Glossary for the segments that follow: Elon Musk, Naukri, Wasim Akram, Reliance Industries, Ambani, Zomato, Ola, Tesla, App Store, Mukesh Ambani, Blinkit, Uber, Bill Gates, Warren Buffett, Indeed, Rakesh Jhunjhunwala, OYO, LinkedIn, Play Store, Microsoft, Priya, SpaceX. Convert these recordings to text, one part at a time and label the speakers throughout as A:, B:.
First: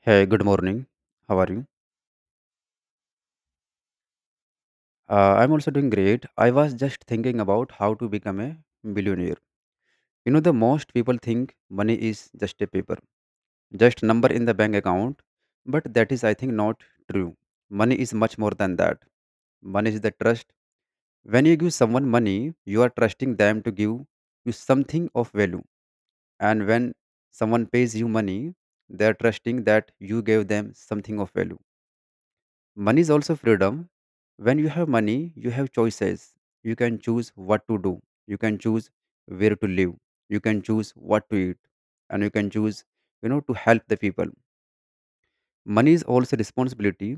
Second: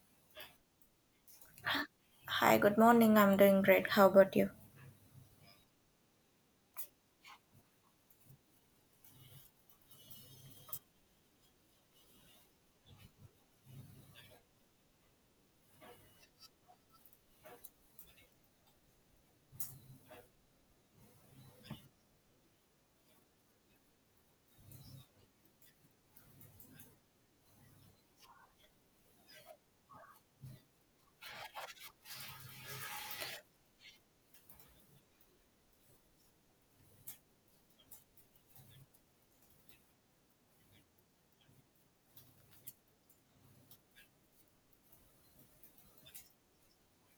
A: Hey, good morning. How are you?
B: Hi, good morning. I'm doing great. How about you?
A: I'm also doing great. I was just thinking about how to become a billionaire. You know, the most people think money is just a paper, just number in the bank account, but that is, I think, not true. Money is much more than that. Money is the trust. When you give someone money, you are trusting them to give you something of value. And when someone pays you money, they are trusting that you gave them something of value. Money is also freedom. When you have money, you have choices. You can choose what to do. You can choose where to live. You can choose what to eat. And you can choose, to help the people. Money is also responsibility.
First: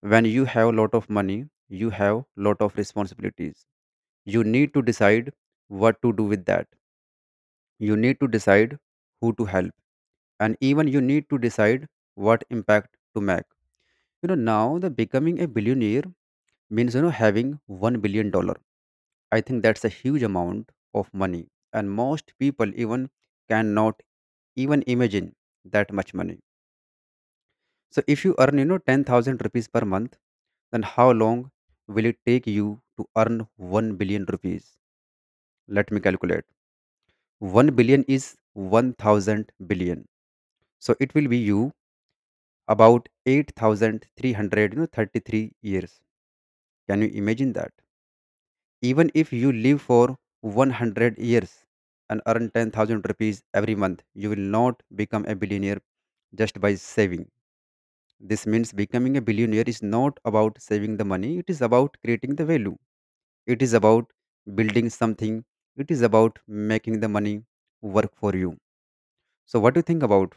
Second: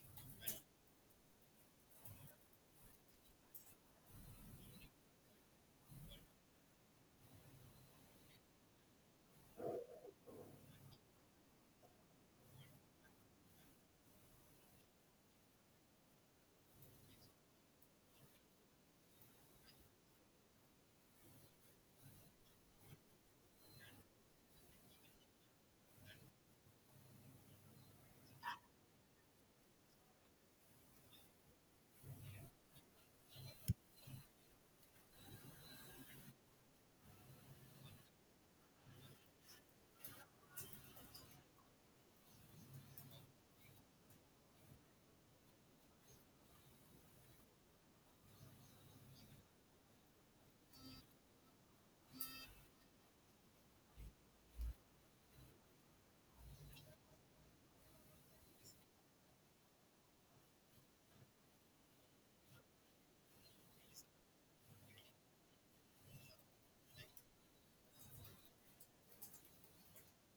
A: When you have a lot of money, you have lot of responsibilities. You need to decide what to do with that. You need to decide who to help. And even you need to decide what impact to make. You know, now the becoming a billionaire means having $1 billion. I think that's a huge amount of money, and most people even cannot even imagine that much money. So if you earn 10,000 rupees per month, then how long will it take you to earn 1 billion rupees? Let me calculate. 1 billion is 1000 billion, so it will be you about 8,333 33 years. Can you imagine that? Even if you live for 100 years and earn 10,000 rupees every month, you will not become a billionaire just by saving. This means becoming a billionaire is not about saving the money, it is about creating the value. It is about building something. It is about making the money work for you. So what do you think about?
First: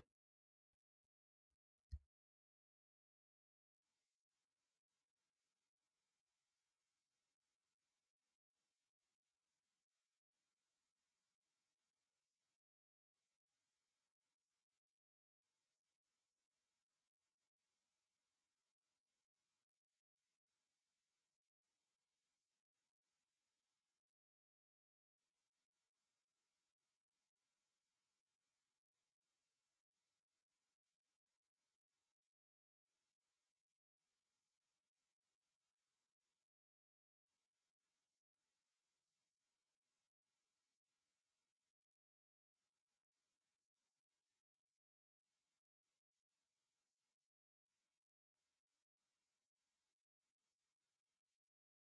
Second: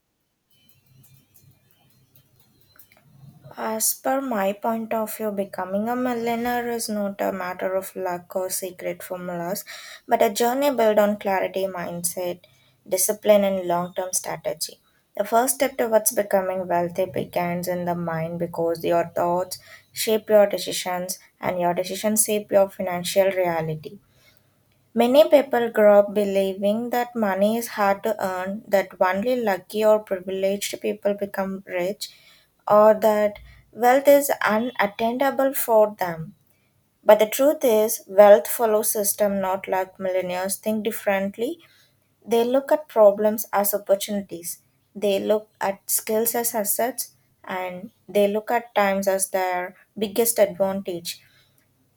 B: As per my point of view, becoming a millionaire is not a matter of luck or secret formulas, but a journey built on clarity, mindset, discipline, and long term strategy. The first step towards becoming wealthy begins in the mind because your thoughts shape your decisions, and your decisions shape your financial reality. Many people grow up believing that money is hard to earn, that only lucky or privileged people become rich, or that wealth is unattainable for them. But the truth is, wealth follows system, not luck. Millionaires think differently. They look at problems as opportunities. They look at skills as assets, and they look at times as their biggest advantage.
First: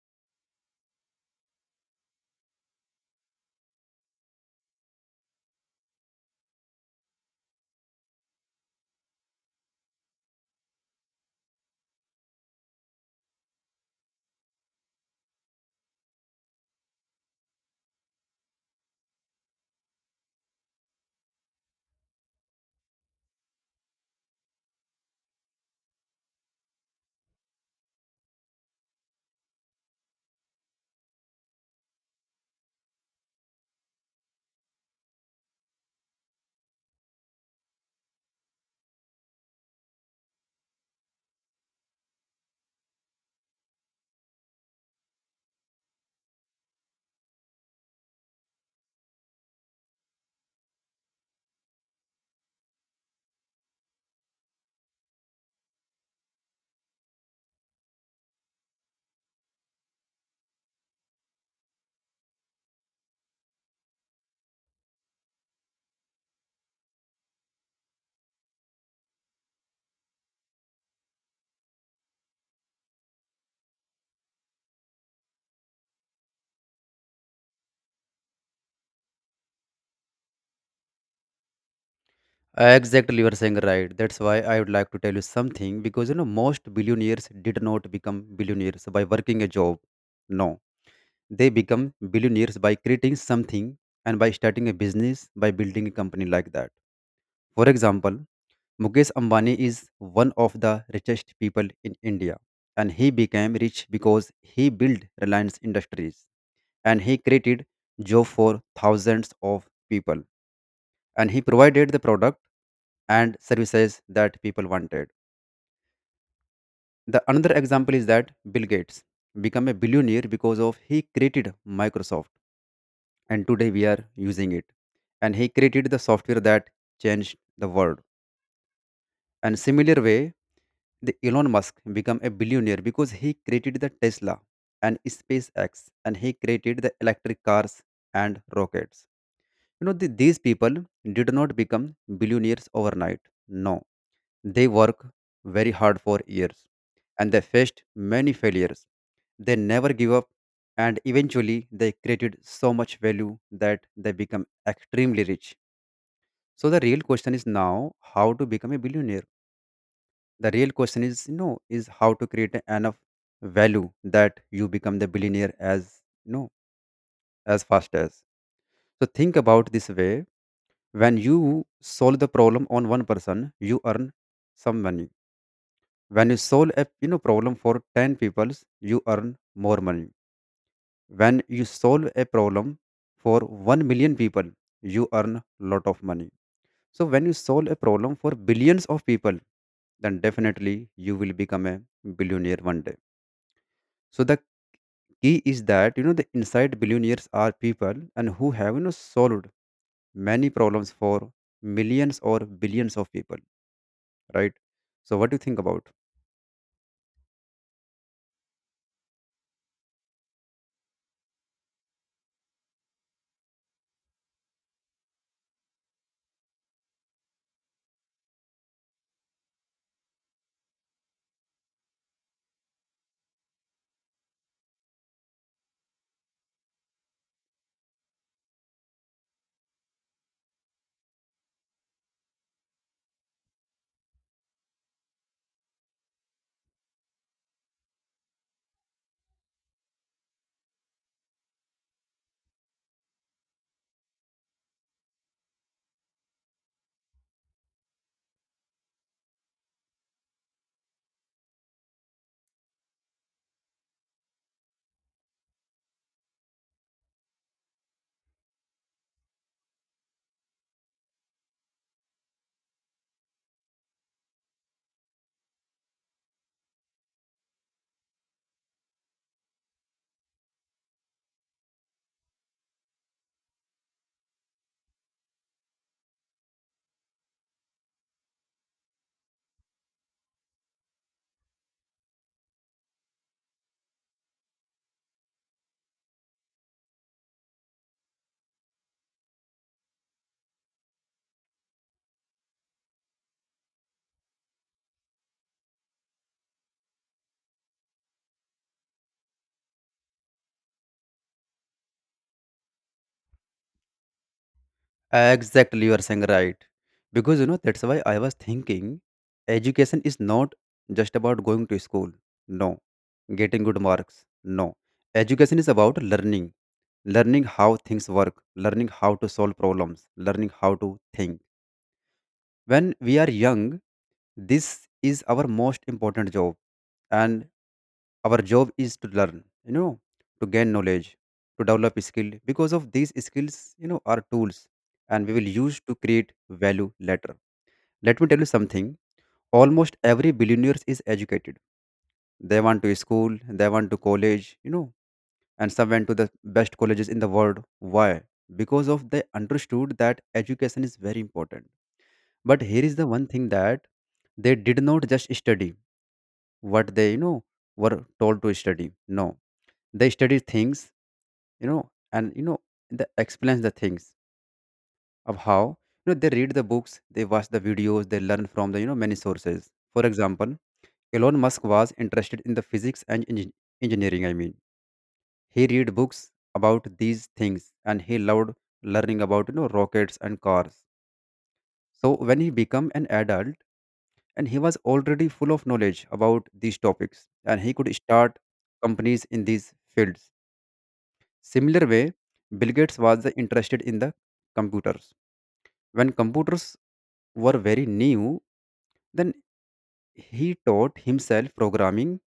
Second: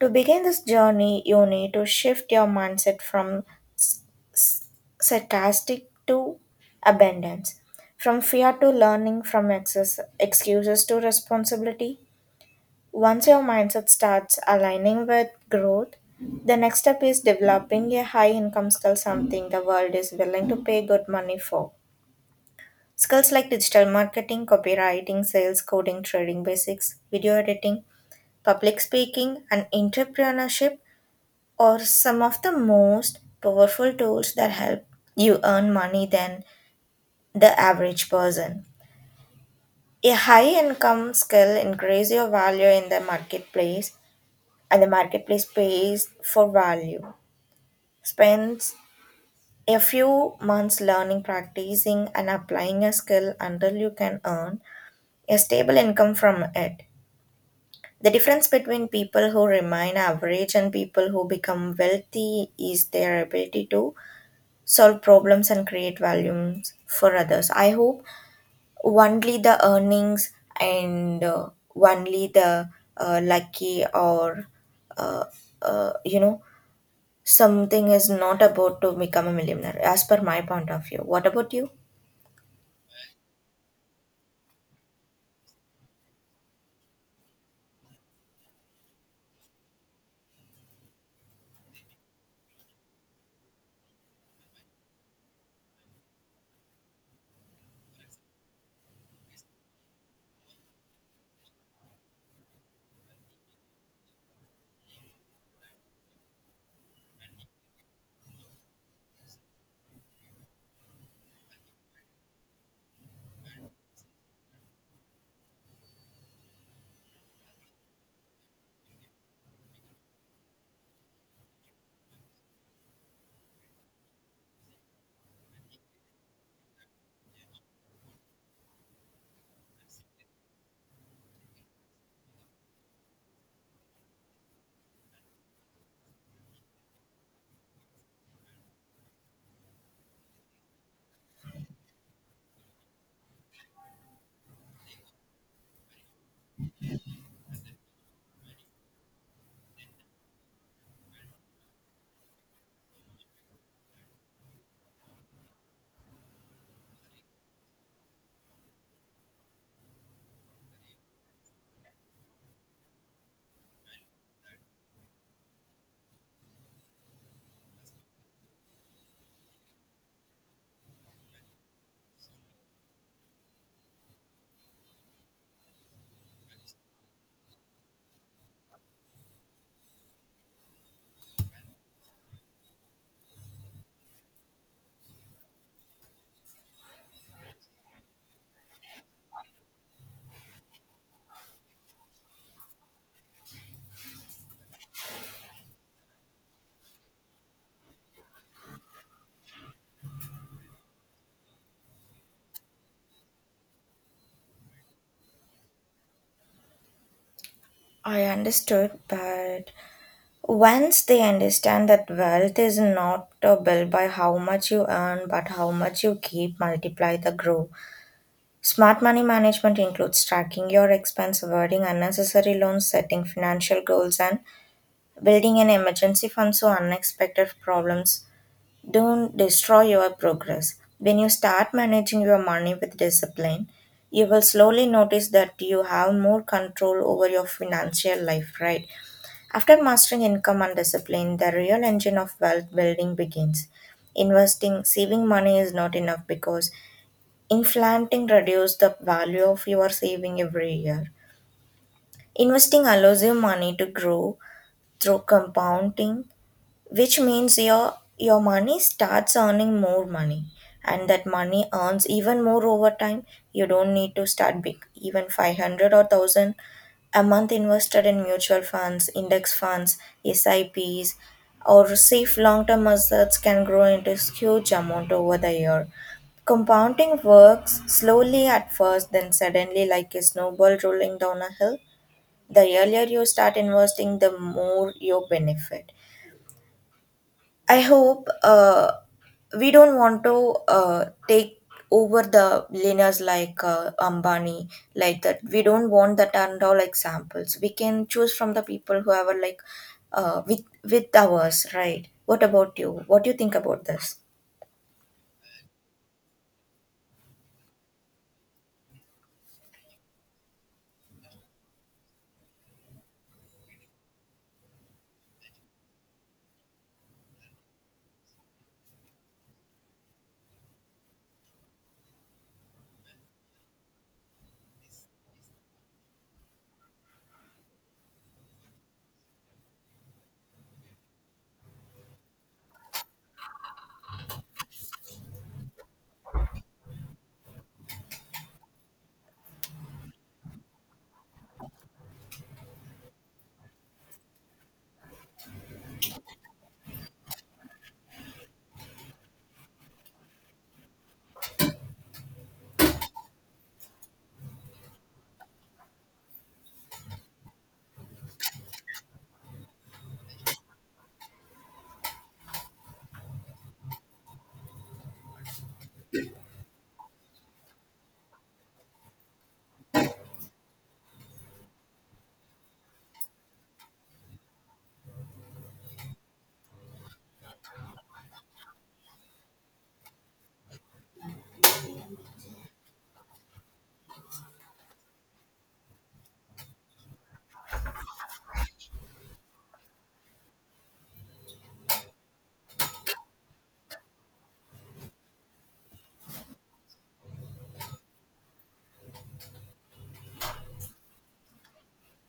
B: To begin this journey, you need to shift your mindset from sarcastic to abundance, from fear to learning, from excess, excuses to responsibility. Once your mindset starts aligning with growth, the next step is developing a high income skill, something the world is willing to pay good money for. Skills like digital marketing, copywriting, sales, coding, trading basics, video editing, public speaking, and entrepreneurship are some of the most powerful tools that help you earn money than the average person. A high income skill increase your value in the marketplace and the marketplace pays for value. Spends a few months learning, practicing and applying a skill until you can earn a stable income from it. The difference between people who remain average and people who become wealthy is their ability to solve problems and create values for others. I hope only the earnings and only the lucky or uh, uh, you know something is not about to become a millionaire, as per my point of view. What about you?
A: Exactly, you are saying right. That's why I would like to tell you something, because most billionaires did not become billionaires by working a job. No, they become billionaires by creating something and by starting a business, by building a company like that. For example, Mukesh Ambani is one of the richest people in India, and he became rich because he built Reliance Industries and he created job for thousands of people and he provided the product and services that people wanted. The another example is that Bill Gates became a billionaire because of he created Microsoft, and today we are using it. And he created the software that changed the world. And similar way, the Elon Musk became a billionaire because he created the Tesla and SpaceX, and he created the electric cars and rockets. You know, these people did not become billionaires overnight. No, they work very hard for years and they faced many failures. They never give up, and eventually they created so much value that they become extremely rich. So the real question is now how to become a billionaire. The real question is you know is how to create enough value that you become the billionaire as as fast as. So think about this way. When you solve the problem on one person, you earn some money. When you solve a problem for 10 people, you earn more money. When you solve a problem for 1 million people, you earn lot of money. So when you solve a problem for billions of people, then definitely you will become a billionaire one day. So the key is that the inside billionaires are people and who have solved many problems for millions or billions of people, right? So what do you think about?
B: I understood, but once they understand that wealth is not built by how much you earn but how much you keep, multiply the grow. Smart money management includes tracking your expense, avoiding unnecessary loans, setting financial goals, and building an emergency fund so unexpected problems don't destroy your progress. When you start managing your money with discipline, you will slowly notice that you have more control over your financial life, right? After mastering income and discipline, the real engine of wealth building begins. Investing, saving money is not enough because inflating reduces the value of your saving every year. Investing allows your money to grow through compounding, which means your money starts earning more money, and that money earns even more over time. You don't need to start big, even 500 or 1000 a month invested in mutual funds, index funds, sips, or safe long term assets can grow into huge amount over the year. Compounding works slowly at first, then suddenly, like a snowball rolling down a hill. The earlier you start investing, the more you benefit. I hope we don't want to take over the billionaires like Ambani, like that. We don't want that and all examples. We can choose from the people who have like with ours, right? What about you? What do you think about this?
A: Exactly, you are saying right. Because that's why I was thinking education is not just about going to school. No. Getting good marks. No. Education is about learning, learning how things work, learning how to solve problems, learning how to think. When we are young, this is our most important job. And our job is to learn, to gain knowledge, to develop skill, because of these skills are tools, and we will use to create value later. Let me tell you something. Almost every billionaires is educated. They went to school, they went to college, and some went to the best colleges in the world. Why? Because of they understood that education is very important. But here is the one thing that they did not just study what they were told to study. No, they study things, and they explain the things of how they read the books, they watch the videos, they learn from the many sources. For example, Elon Musk was interested in the physics and engineering, I mean. He read books about these things and he loved learning about rockets and cars. So when he became an adult, and he was already full of knowledge about these topics, and he could start companies in these fields. Similar way, Bill Gates was interested in the computers. When computers were very new, then he taught himself programming,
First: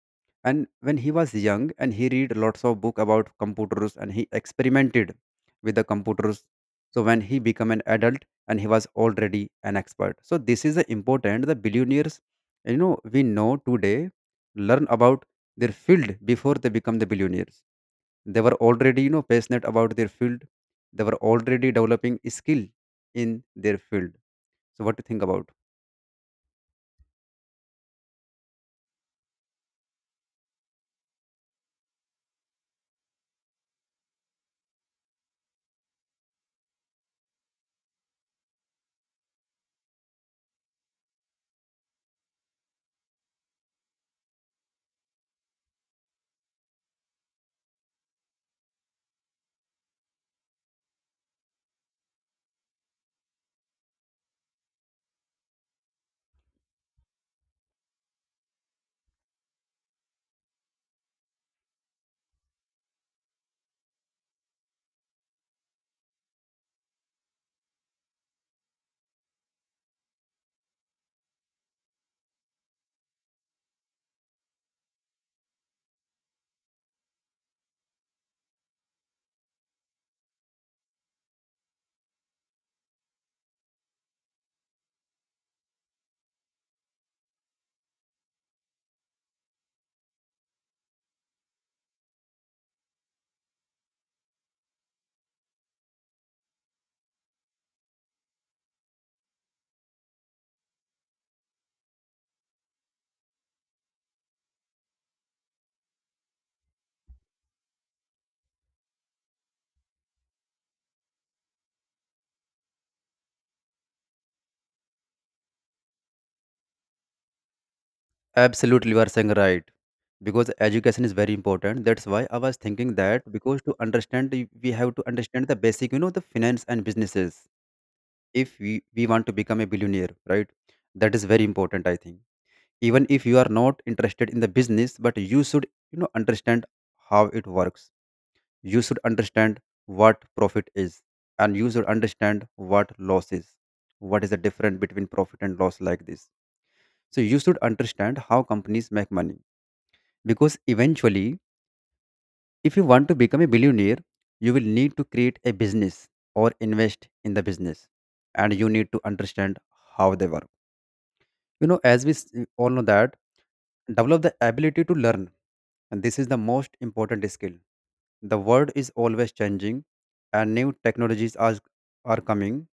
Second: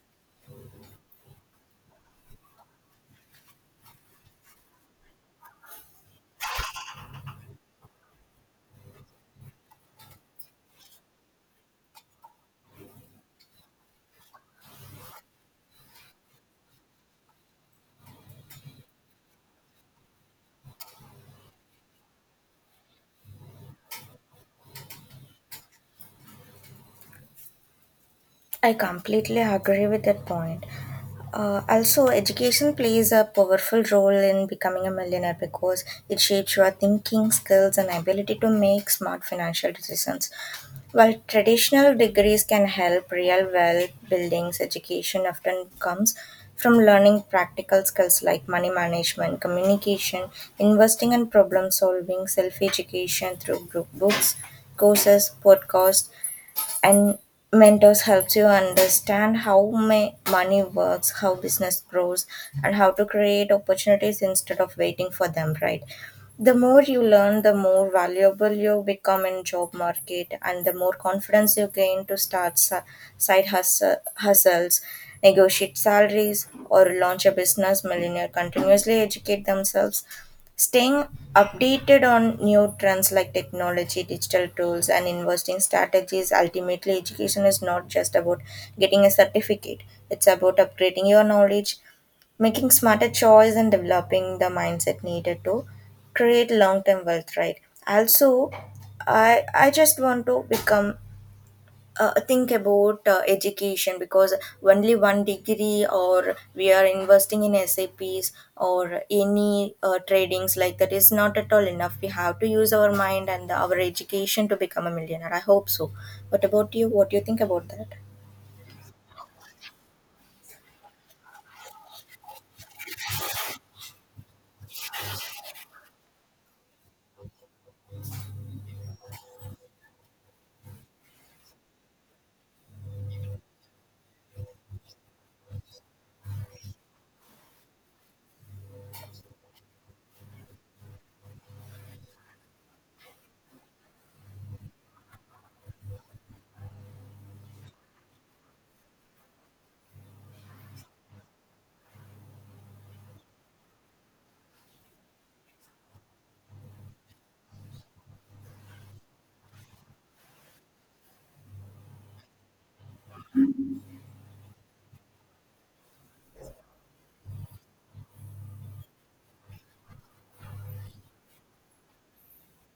A: and when he was young, and he read lots of book about computers, and he experimented with the computers. So when he became an adult, and he was already an expert. So this is the important, the billionaires we know today, learn about their field before they become the billionaires. They were already passionate about their field. They were already developing skill in their field. So what do you think about?
B: I completely agree with that point. Also, education plays a powerful role in becoming a millionaire because it shapes your thinking, skills, and ability to make smart financial decisions. While traditional degrees can help real wealth buildings, education often comes from learning practical skills like money management, communication, investing, and problem solving. Self education through group books, courses, podcasts, and mentors helps you understand how may money works, how business grows, and how to create opportunities instead of waiting for them, right? The more you learn, the more valuable you become in job market, and the more confidence you gain to start side hustles, negotiate salaries, or launch a business. Millionaire continuously educate themselves, staying updated on new trends like technology, digital tools, and investing strategies. Ultimately, education is not just about getting a certificate. It's about upgrading your knowledge, making smarter choice, and developing the mindset needed to create long-term wealth, right? Also, I just want to become think about education, because only one degree or we are investing in saps or any tradings like that is not at all enough. We have to use our mind and our education to become a millionaire, I hope so. What about you? What do you think about that?
A: Absolutely, you are saying right. Because education is very important. That's why I was thinking that because to understand, we have to understand the basic, the finance and businesses. If we want to become a billionaire, right? That is very important, I think. Even if you are not interested in the business, but you should, understand how it works. You should understand what profit is, and you should understand what loss is. What is the difference between profit and loss like this? So you should understand how companies make money, because eventually, if you want to become a billionaire, you will need to create a business or invest in the business. And you need to understand how they work. You know, as we all know that, develop the ability to learn. And this is the most important skill. The world is always changing, and new technologies are coming.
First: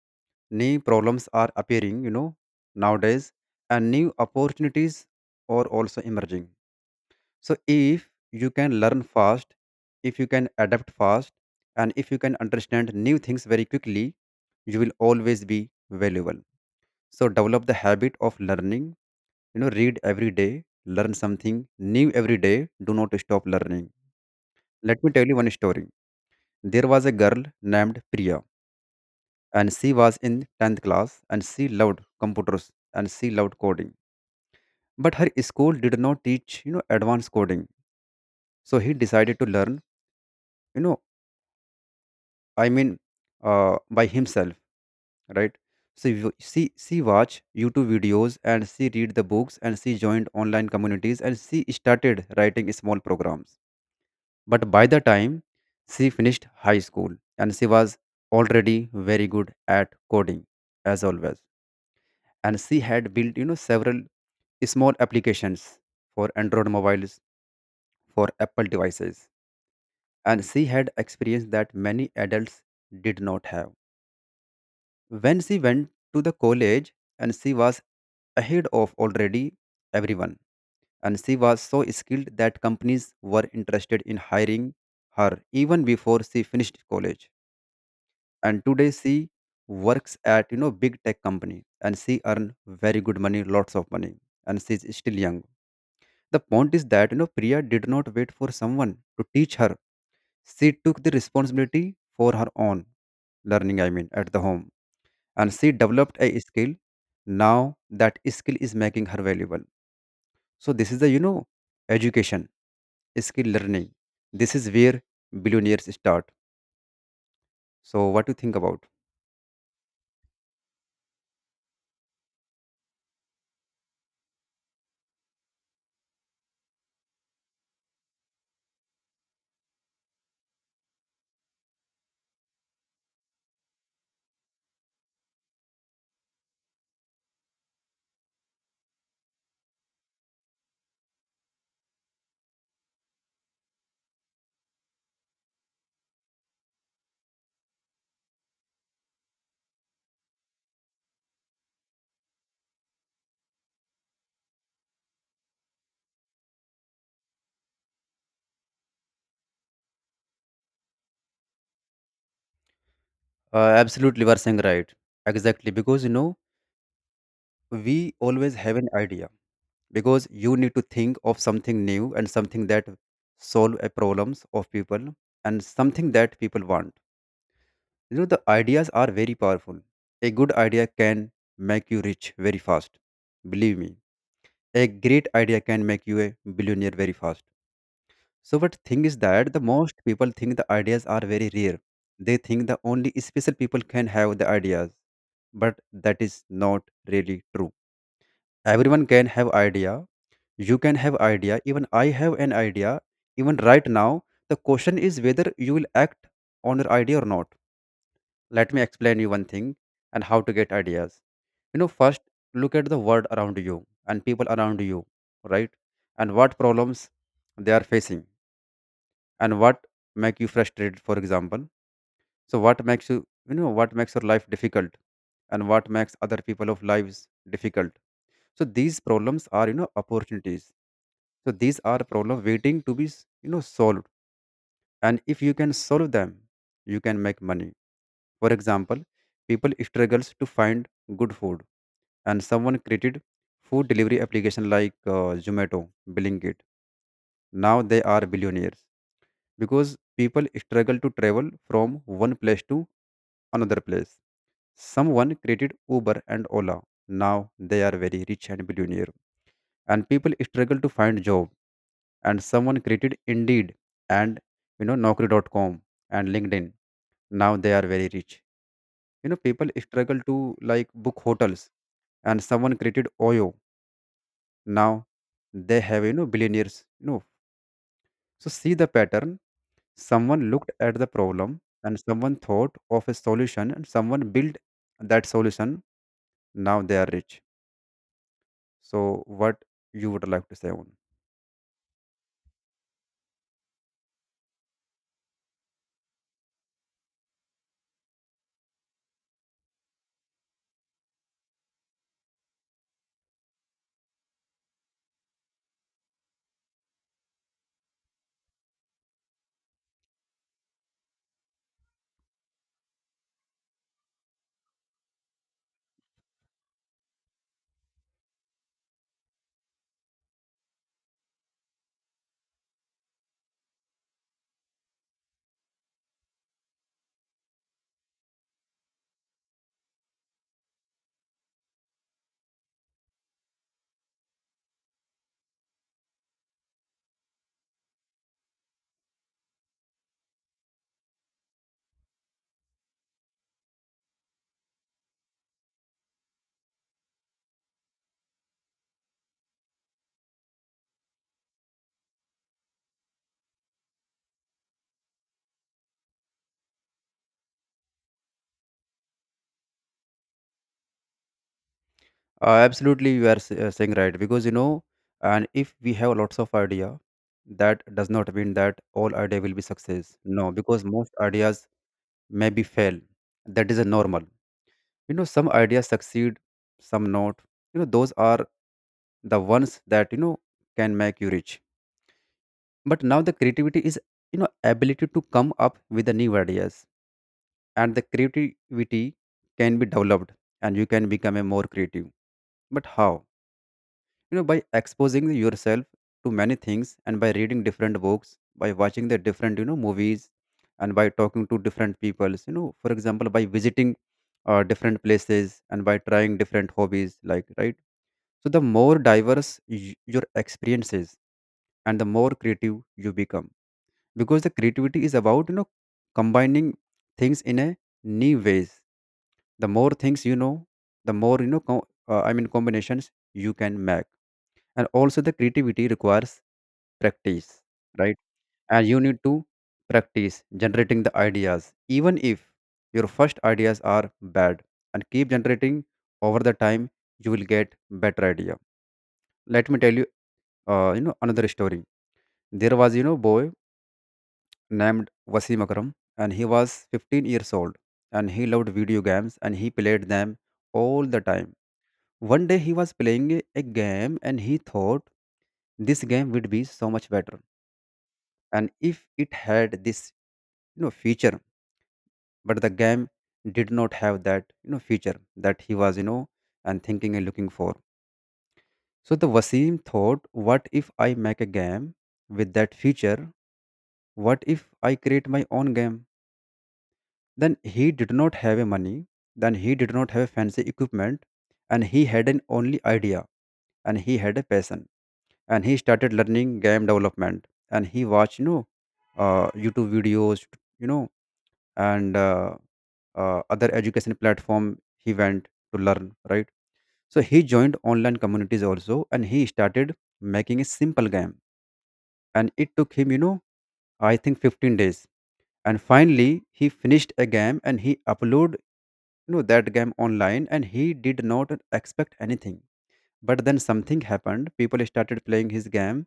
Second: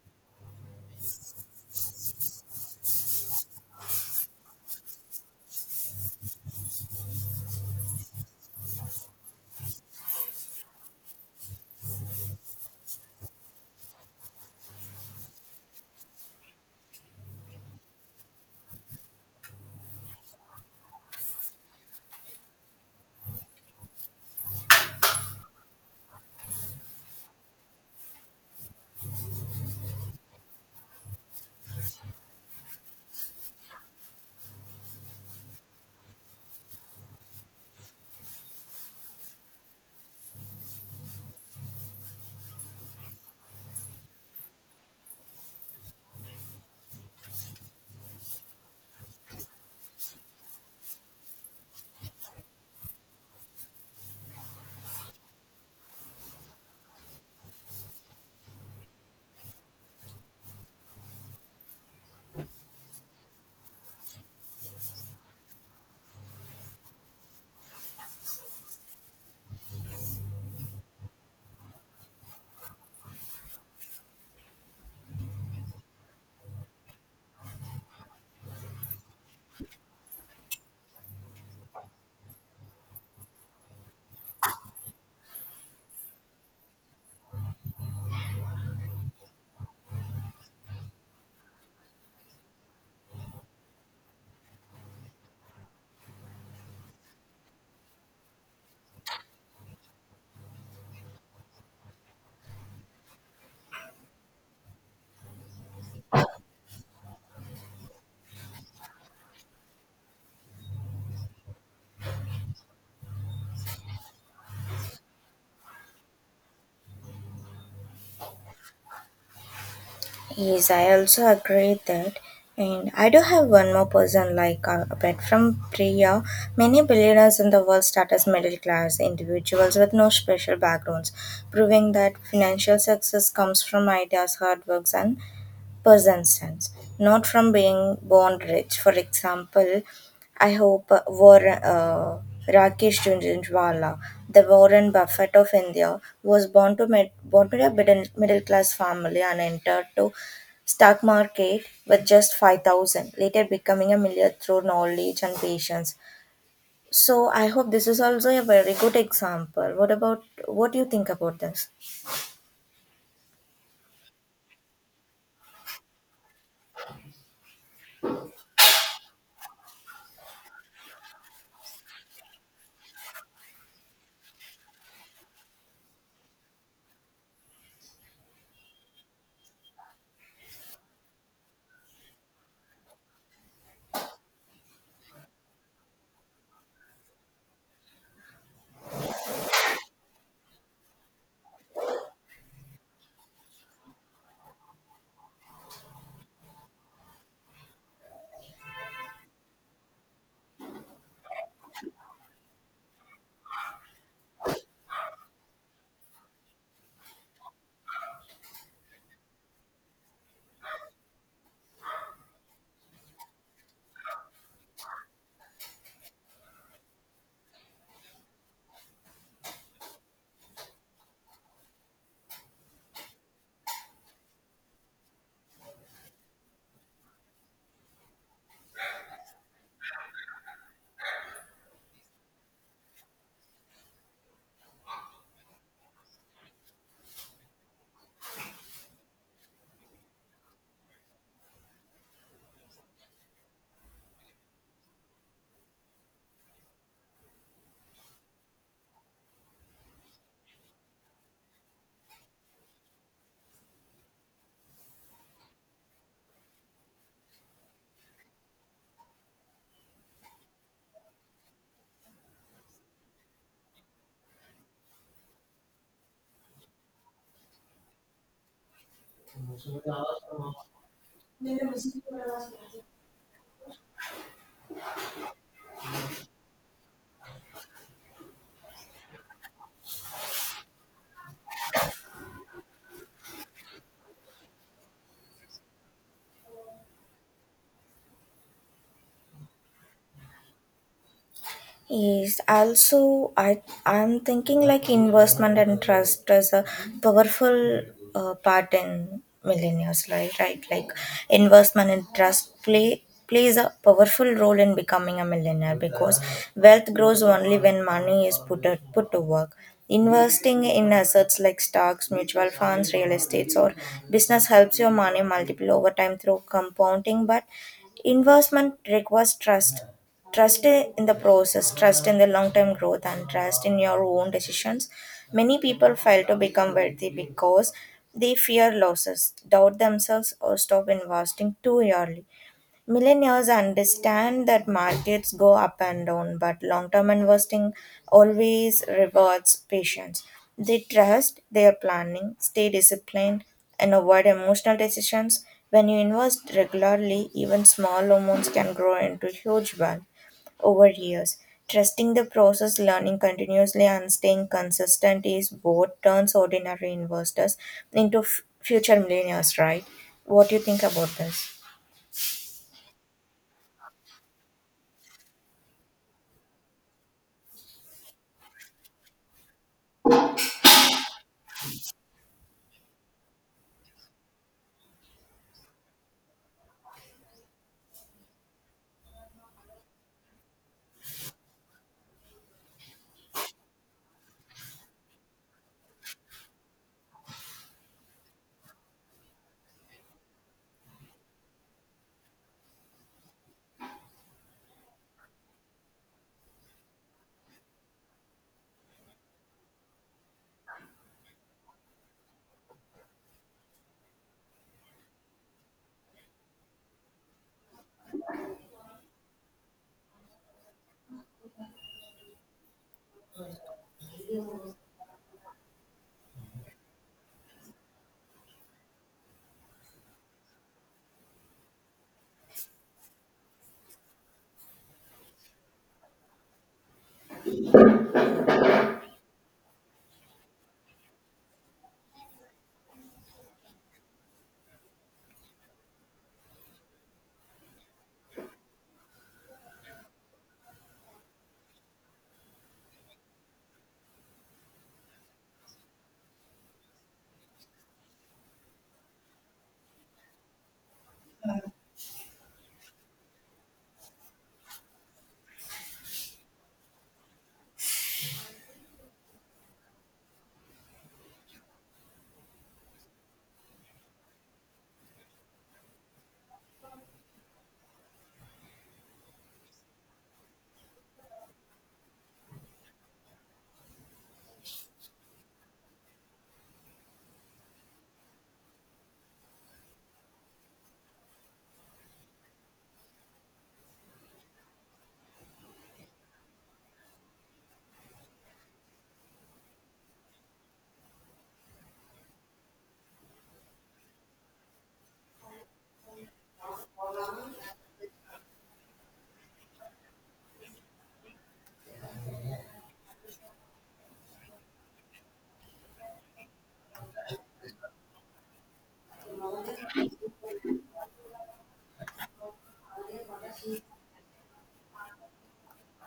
A: New problems are appearing, nowadays. And new opportunities are also emerging. So if you can learn fast, if you can adapt fast, and if you can understand new things very quickly, you will always be valuable. So develop the habit of learning. You know, read every day, learn something new every day. Do not stop learning. Let me tell you one story. There was a girl named Priya, and she was in 10th class, and she loved computers and she loved coding. But her school did not teach, advanced coding. So he decided to learn, you know I mean, by himself, right? So she watch YouTube videos, and she read the books, and she joined online communities, and she started writing small programs. But by the time she finished high school, and she was already very good at coding as always. And she had built several small applications for Android mobiles, for Apple devices. And she had experience that many adults did not have. When she went to the college, and she was ahead of already everyone, and she was so skilled that companies were interested in hiring her even before she finished college. And today she works at big tech company, and she earn very good money, lots of money, and she's still young. The point is that Priya did not wait for someone to teach her. She took the responsibility for her own learning, I mean, at the home. And she developed a skill. Now that skill is making her valuable. So this is the, education, skill, learning. This is where billionaires start. So what do you think about?
B: Yes, I also agree that. And I do have one more person, like apart from Priya, many billionaires in the world start as middle class individuals with no special backgrounds, proving that financial success comes from ideas, hard works, and persistence, not from being born rich. For example, I hope Rakesh Jhunjhunwala, the Warren Buffett of India, was born to a middle class family, and entered to stock market with just 5000, later becoming a millionaire through knowledge and patience. So I hope this is also a very good example. What about? What do you think about this?
A: Absolutely, you are saying right. Exactly, because we always have an idea, because you need to think of something new and something that solve a problems of people and something that people want. You know, the ideas are very powerful. A good idea can make you rich very fast. Believe me, a great idea can make you a billionaire very fast. So, what thing is that the most people think the ideas are very rare. They think the only special people can have the ideas, but that is not really true. Everyone can have idea. You can have idea. Even I have an idea. Even right now, the question is whether you will act on your idea or not. Let me explain you one thing and how to get ideas. First, look at the world around you and people around you, right? And what problems they are facing, and what make you frustrated, for example. So what makes you you know what makes your life difficult, and what makes other people of lives difficult. So these problems are, opportunities. So these are problems waiting to be solved, and if you can solve them, you can make money. For example, people struggles to find good food, and someone created food delivery application like Zomato, Blinkit. Now they are billionaires. Because people struggle to travel from one place to another place, someone created Uber and Ola. Now they are very rich and billionaires. And people struggle to find job, and someone created Indeed, and Naukri. Dot com, and LinkedIn. Now they are very rich. You know, people struggle to like book hotels, and someone created Oyo. Now they have, you know, billionaires, you know. So see the pattern. Someone looked at the problem, and someone thought of a solution, and someone built that solution. Now they are rich. So what you would like to say on?
B: Yes, also I'm thinking like investment and trust as a powerful part in millennials, right? Right, like investment and trust plays a powerful role in becoming a millionaire because wealth grows only when money is put put to work. Investing in assets like stocks, mutual funds, real estates, or business helps your money multiply over time through compounding. But investment requires trust. Trust in the process, trust in the long term growth, and trust in your own decisions. Many people fail to become wealthy because they fear losses, doubt themselves, or stop investing too early. Millennials understand that markets go up and down, but long term investing always rewards patience. They trust their planning, stay disciplined, and avoid emotional decisions. When you invest regularly, even small amounts can grow into huge wealth over years. Trusting the process, learning continuously, and staying consistent is what turns ordinary investors into future millionaires, right? What do you think about
A: Absolutely, you are saying right. Because you know, and if we have lots of idea, that does not mean that all idea will be success. No, because most ideas maybe fail. That is a normal. You know, some ideas succeed, some not. You know, those are the ones that can make you rich. But now the creativity is, you know, ability to come up with the new ideas, and the creativity can be developed, and you can become a more creative. But how? You know, by exposing yourself to many things, and by reading different books, by watching the different, you know, movies, and by talking to different people, you know, for example, by visiting different places, and by trying different hobbies like, right? So the more diverse your experience is, and the more creative you become. Because the creativity is about, you know, combining things in a new ways. The more things you know, the more, you know, combinations you can make. And also the creativity requires practice, right? And you need to practice generating the ideas, even if your first ideas are bad, and keep generating. Over the time you will get better idea. Let me tell you you know another story. There was, you know, boy named Wasim Akram, and he was 15 years old, and he loved video games, and he played them all the time. One day he was playing a game, and he thought this game would be so much better and if it had this, you know, feature. But the game did not have that, you know, feature that he was, you know, and thinking and looking for. So the Wasim thought, what if I make a game with that feature? What if I create my own game? Then he did not have a money, then he did not have fancy equipment. And he had an only idea, and he had a passion. And he started learning game development, and he watched, you know, YouTube videos, you know, and other education platform he went to learn, right? So he joined online communities also, and he started making a simple game. And it took him, you know, I think 15 days. And finally he finished a game and he uploaded, you know, that game online, and he did not expect anything. But then something happened: people started playing his game,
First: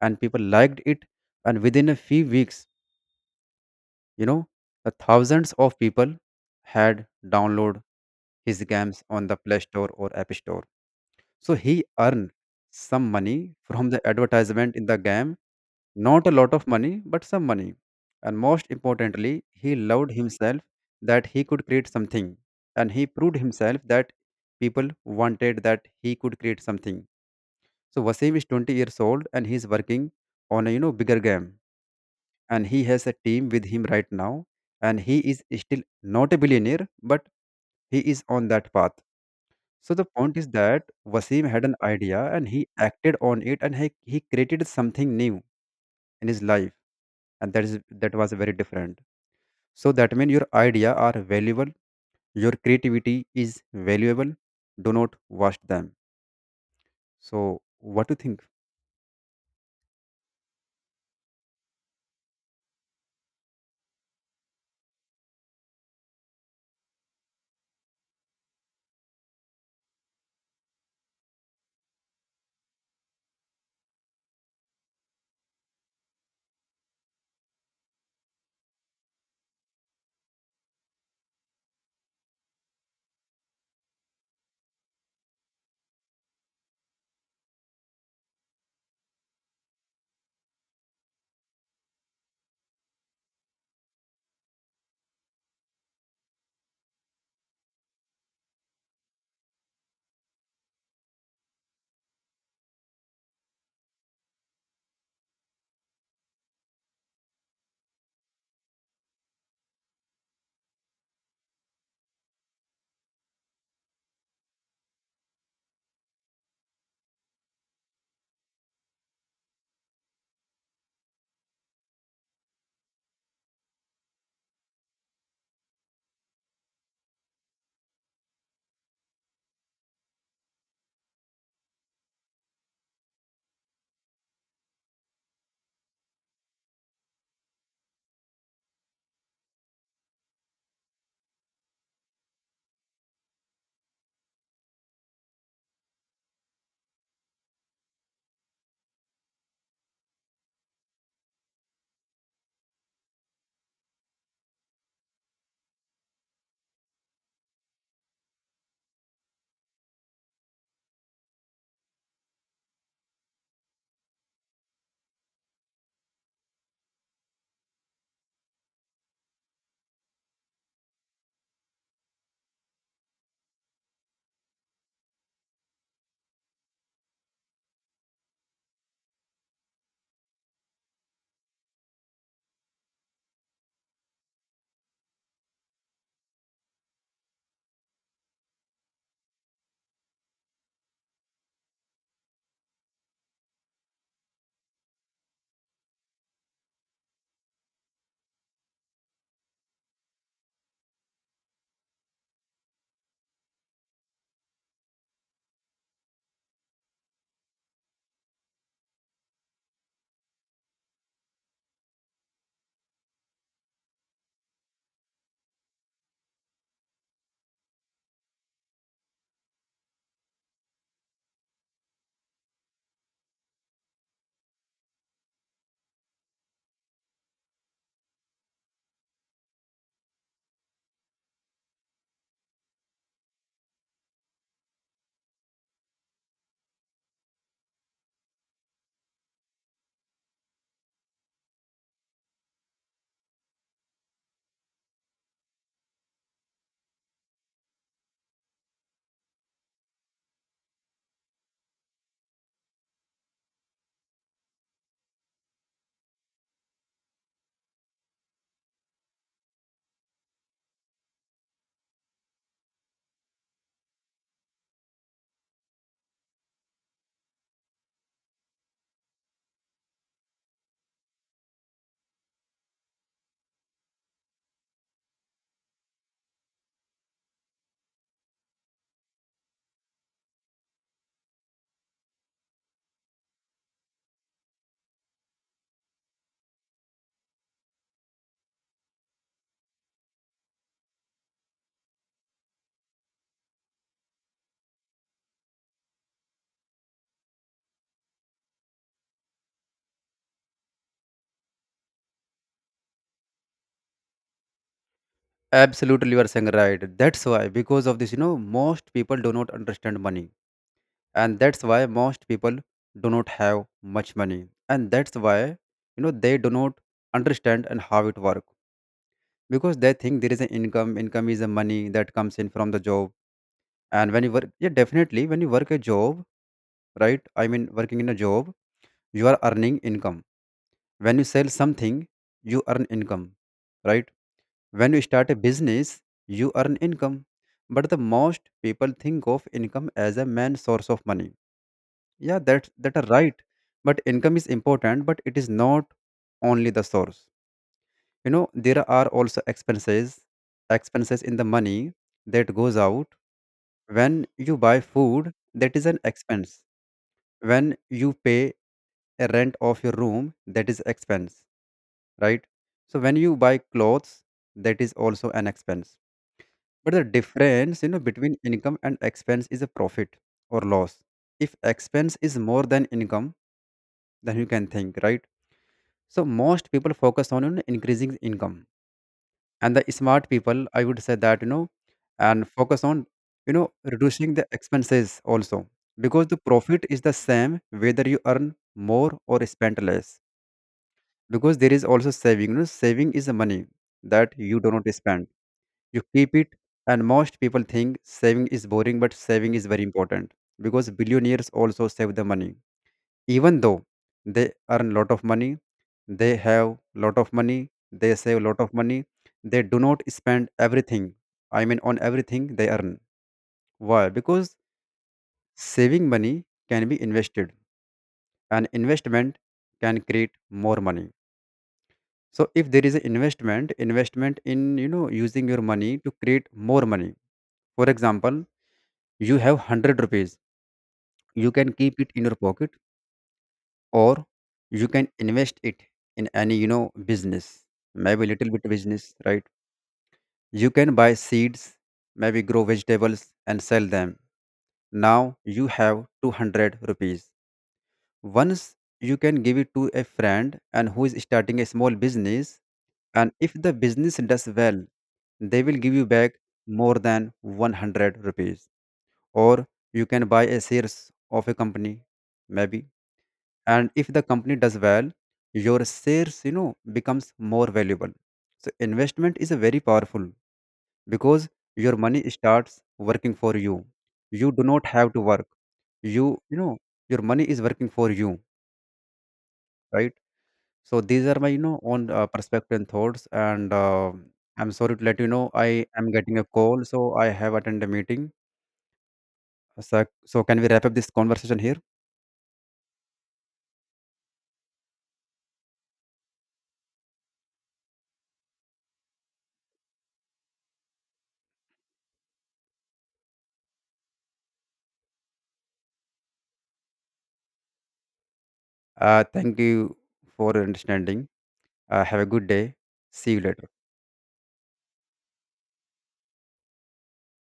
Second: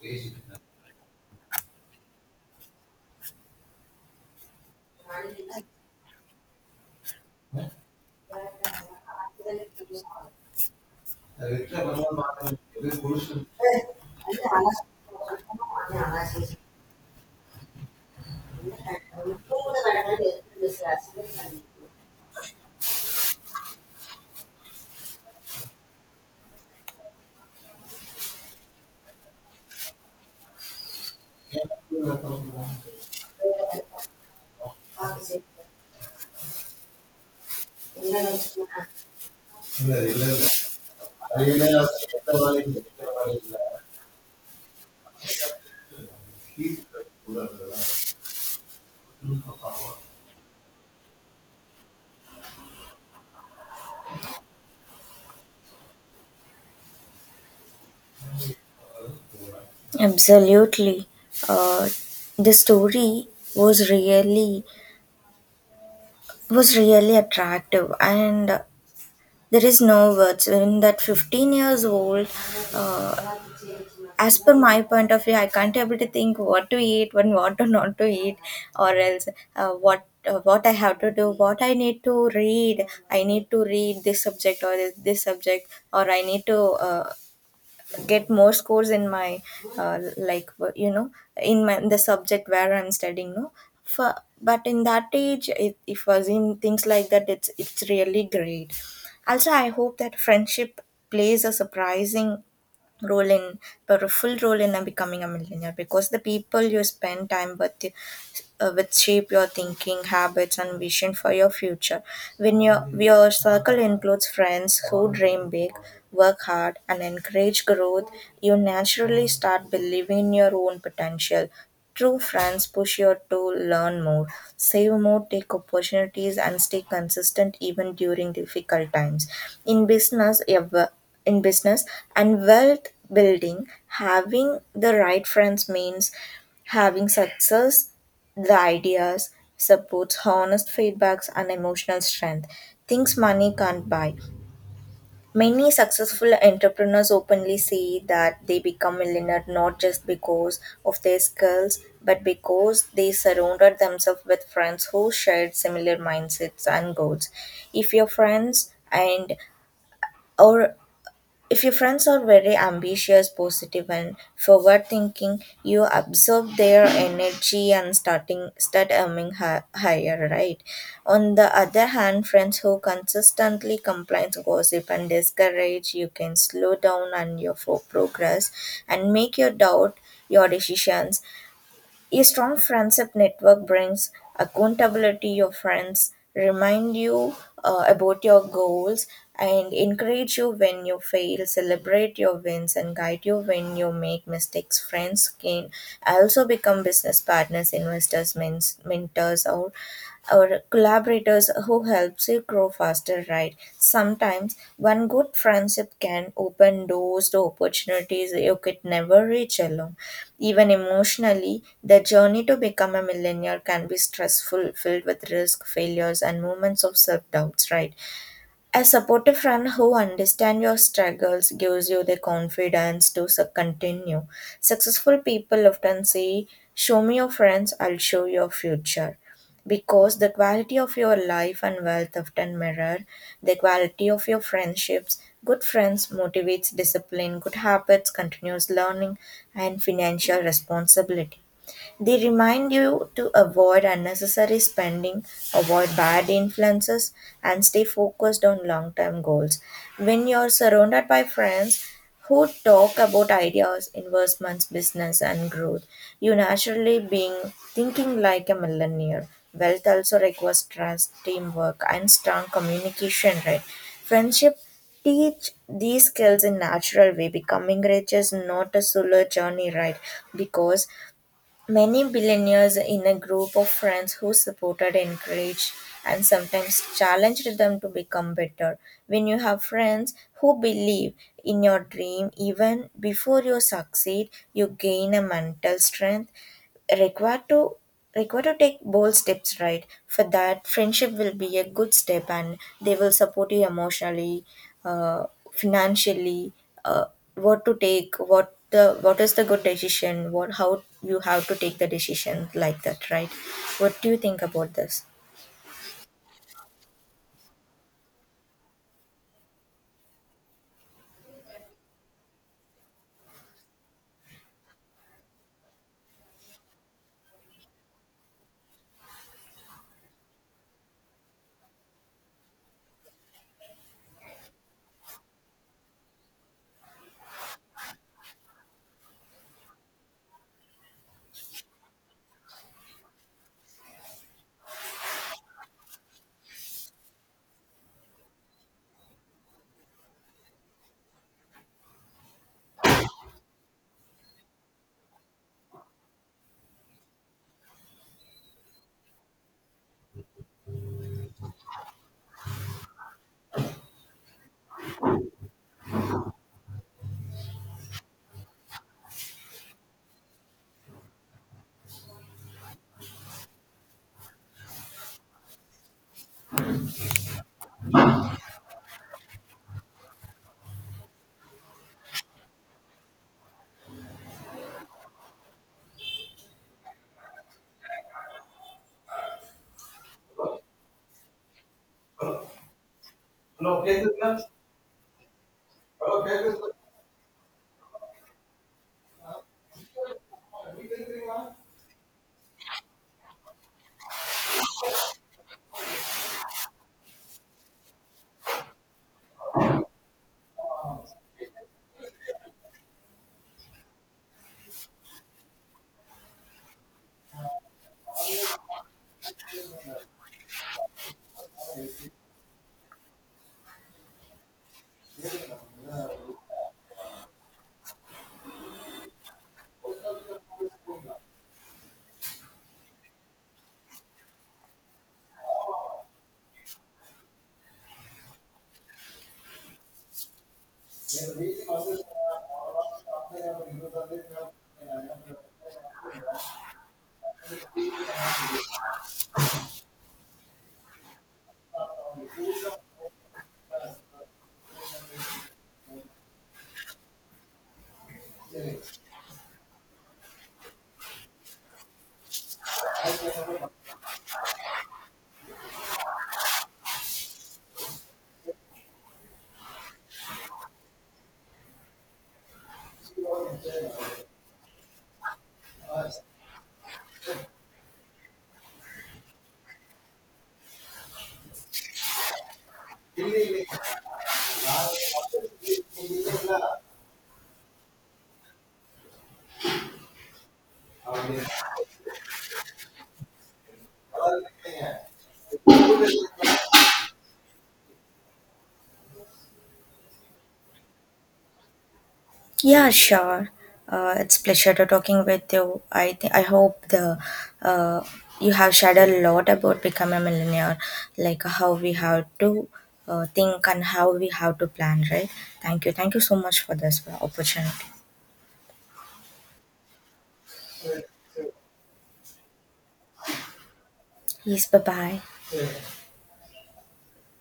A: and
B: this?
A: people liked it. And within a few weeks, you know, the thousands of people had downloaded his games on the Play Store or App Store. So he earned some money from the advertisement in the game, not a lot of money, but some money. And most importantly, he loved himself that he could create something. And he proved himself that people wanted that he could create something. So Wasim is 20 years old and he's working on a, you know, bigger game. And he has a team with him right now. And he is still not a billionaire, but he is on that path. So the point is that Wasim had an idea and he acted on it, and he created something new in his life, and that is, that was very different. So that means your idea are valuable, your creativity is valuable. Do not waste them. So what do you think?
B: Absolutely. Uh, the story was really was really attractive, and there is no words when that 15 years old uh, as per my point of view, I can't able to think what to eat, when what to not to eat, or else what I have to do, what I need to read. I need to read this subject or this subject, or I need to. Uh, get more scores in my like you know in my the subject where I'm studying, no, for, but in that age, if I was in things like that, it's really great. Also, I hope that friendship plays a surprising role in, but a full role in becoming a millionaire, because the people you spend time with shape your thinking, habits, and vision for your future. When your circle includes friends who dream big, work hard, and encourage growth, you naturally start believing in your own potential. True friends push you to learn more, save more, take opportunities, and stay consistent even during difficult times. In business, ev- in business and wealth building, having the right friends means having success, the ideas, supports, honest feedbacks, and emotional strength. Things money can't buy. Many successful entrepreneurs openly say that they become millionaire not just because of their skills, but because they surrounded themselves with friends who shared similar mindsets and goals. If your friends and or If your friends are very ambitious, positive, and forward thinking, you absorb their energy and start aiming higher, right? On the other hand, friends who consistently complain, gossip, and discourage, you can slow down on your progress and make your doubt your decisions. A strong friendship network brings accountability. Your friends remind you about your goals, and encourage you when you fail, celebrate your wins, and guide you when you make mistakes. Friends can also become business partners, investors, mentors, or collaborators who helps you grow faster, right? Sometimes one good friendship can open doors to opportunities you could never reach alone. Even emotionally, the journey to become a millionaire can be stressful, filled with risk, failures, and moments of self doubts, right? A supportive friend who understands your struggles gives you the confidence to continue. Successful people often say, show me your friends, I'll show your future. Because the quality of your life and wealth often mirror the quality of your friendships. Good friends motivates discipline, good habits, continuous learning, and financial responsibility. They remind you to avoid unnecessary spending, avoid bad influences, and stay focused on long term goals. When you're surrounded by friends who talk about ideas, investments, business, and growth, you naturally being thinking like a millionaire. Wealth also requires trust, teamwork, and strong communication, right? Friendship teach these skills in natural way. Becoming rich is not a solo journey, right? Because many billionaires in a group of friends who supported, encouraged, and sometimes challenged them to become better. When you have friends who believe in your dream even before you succeed, you gain a mental strength required to required to take bold steps, right? For that, friendship will be a good step, and they will support you emotionally, uh, financially, uh, what to take, what is the good decision, what how you have to take the decision, like that, right? What do you think about
A: Absolutely, you are saying right. That's why because of this, you know, most people do not understand money, and that's why most people do not have much money, and that's why you know they do not understand and how it works. Because they think there is an income, income is the money that comes in from the job. And when you work, yeah, definitely, when you work a job, right, I mean working in a job, you are earning income. When you sell something, you earn income, right? When you start a business, you earn income. But the most people think of income as a main source of money. Yeah, that that are right. But income is important, but it is not only the source. You know, there are also expenses, expenses in the money that goes out. When you buy food, that is an expense. When you pay a rent of your room, that is expense, right? So when you buy clothes, that is also an expense. But the difference, you know, between income and expense is a profit or loss. If expense is more than income, then you can think, right? So most people focus on, you know, increasing income. And the smart people, I would say that, you know, and focus on, you know, reducing the expenses also. Because the profit is the same whether you earn more or spend less. Because there is also saving. You know, saving is the money that you do not spend, you keep it. And most people think saving is boring, but saving is very important. Because billionaires also save the money, even though they earn lot of money, they have lot of money, they save lot of money. They do not spend everything, I mean on everything they earn. Why? Because saving money can be invested, and investment can create more money. So if there is an investment, investment in, you know, using your money to create more money. For example, you have 100 rupees. You can keep it in your pocket, or you can invest it in any, you know, business, maybe little bit business, right? You can buy seeds, maybe grow vegetables and sell them. Now you have 200 rupees. Once you can give it to a friend and who is starting a small business, and if the business does well, they will give you back more than 100 rupees. Or you can buy a shares of a company, maybe, and if the company does well, your shares, you know, becomes more valuable. So investment is a very powerful. Because your money starts working for you. You do not have to work. You know, your money is working for you, right? So these are my, you
B: this?
A: know, own perspective and thoughts, and I'm sorry to let you know, I am getting a call, so I have attended a meeting. So, can we wrap up this conversation here?
B: Yeah, sure. It's pleasure to talking with you. I hope the uh, you have shared a lot about becoming a millionaire, like how we have to think and how we have to plan, right? Thank you. Thank you so much for this opportunity.
A: Thank you for your understanding. Have a good day. See you later.
B: Yes, bye bye.